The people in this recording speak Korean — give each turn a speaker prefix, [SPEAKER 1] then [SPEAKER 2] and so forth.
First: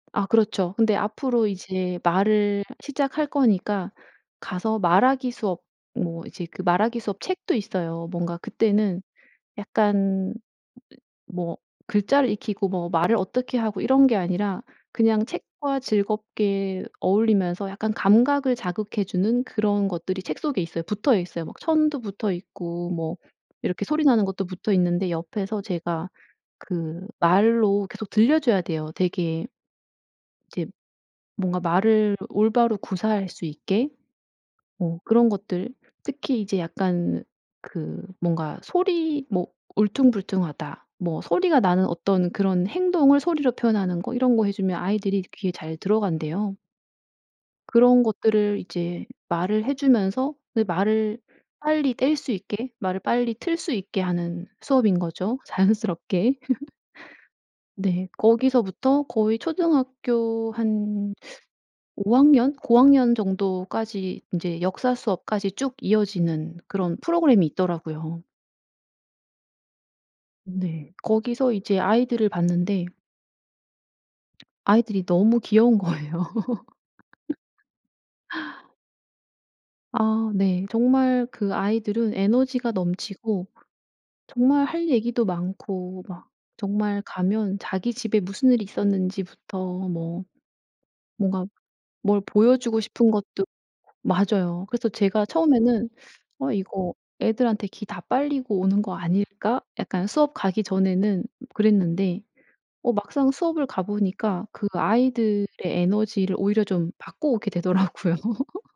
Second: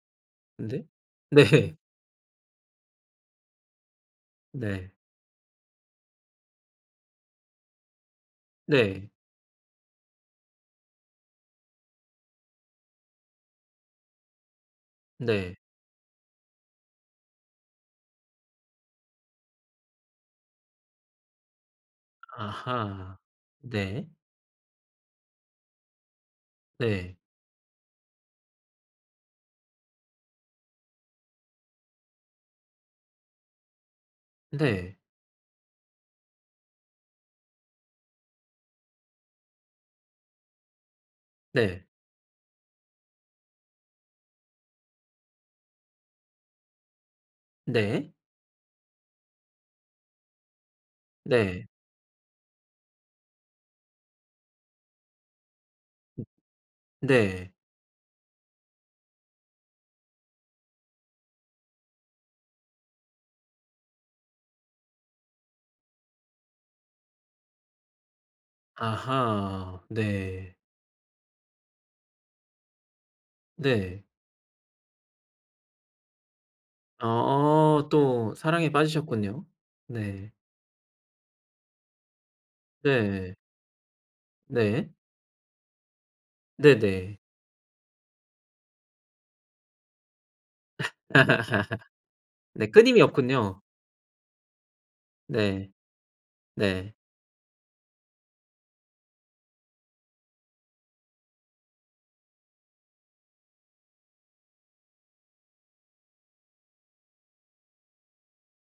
[SPEAKER 1] 아 그렇죠.
[SPEAKER 2] [unintelligible]
[SPEAKER 1] 근데 앞으로
[SPEAKER 2] 네.
[SPEAKER 1] 이제 말을 시작할 거니까 가서
[SPEAKER 2] 네.
[SPEAKER 1] 말하기 수업, 뭐 이제 그 말하기 수업 책도 있어요. 뭔가 그때는
[SPEAKER 2] 네.
[SPEAKER 1] 약간 뭐 글자를 익히고 뭐 말을 어떻게 하고 이런 게 아니라 그냥
[SPEAKER 2] 네.
[SPEAKER 1] 책과 즐겁게 어울리면서 약간 감각을 자극해 주는 그런 것들이 책 속에 있어요. 붙어있어요. 막 천도 붙어있고 뭐
[SPEAKER 2] 아하
[SPEAKER 1] 이렇게 소리
[SPEAKER 2] 네.
[SPEAKER 1] 나는 것도 붙어 있는데 옆에서 제가 그
[SPEAKER 2] 네.
[SPEAKER 1] 말로 계속 들려줘야 돼요. 되게 이제 뭔가 말을 올바로 구사할 수 있게.
[SPEAKER 2] 네.
[SPEAKER 1] 어 그런 것들 특히 이제 약간 그 뭔가 소리 뭐 울퉁불퉁하다 뭐 소리가
[SPEAKER 2] 네.
[SPEAKER 1] 나는 어떤 그런 행동을 소리로 표현하는 거 이런 거 해주면 아이들이 귀에 잘 들어간대요. 그런
[SPEAKER 2] 네.
[SPEAKER 1] 것들을 이제 말을 해주면서 그 말을
[SPEAKER 2] 네.
[SPEAKER 1] 빨리 뗄 수 있게 말을 빨리 틀 수 있게 하는 수업인 거죠. 자연스럽게.
[SPEAKER 2] 네.
[SPEAKER 1] 네, 거기서부터 거의 초등학교 한 5 학년, 고학년 정도까지 인제 역사 수업까지 쭉 이어지는 그런 프로그램이 있더라고요.
[SPEAKER 2] 아하 네.
[SPEAKER 1] 네. 거기서 이제 아이들을 봤는데
[SPEAKER 2] 네.
[SPEAKER 1] 아이들이 너무 귀여운 거예요.
[SPEAKER 2] 아 또 사랑에 빠지셨군요. 네.
[SPEAKER 1] 아 네 정말 그 아이들은 에너지가
[SPEAKER 2] 네.
[SPEAKER 1] 넘치고 정말 할
[SPEAKER 2] 네.
[SPEAKER 1] 얘기도 많고 막 정말
[SPEAKER 2] 네네.
[SPEAKER 1] 가면 자기 집에 무슨 일이 있었는지부터 뭐 뭔가 뭘
[SPEAKER 2] 네,
[SPEAKER 1] 보여주고
[SPEAKER 2] 끊임이
[SPEAKER 1] 싶은 것도
[SPEAKER 2] 없군요.
[SPEAKER 1] 맞아요. 그래서 제가
[SPEAKER 2] 네
[SPEAKER 1] 처음에는 '어 이거
[SPEAKER 2] 네.
[SPEAKER 1] 애들한테 기 다 빨리고 오는 거 아닐까?' 약간 수업 가기 전에는 그랬는데 어 막상 수업을 가보니까 그 아이들의 에너지를 오히려 좀 받고 오게 되더라고요.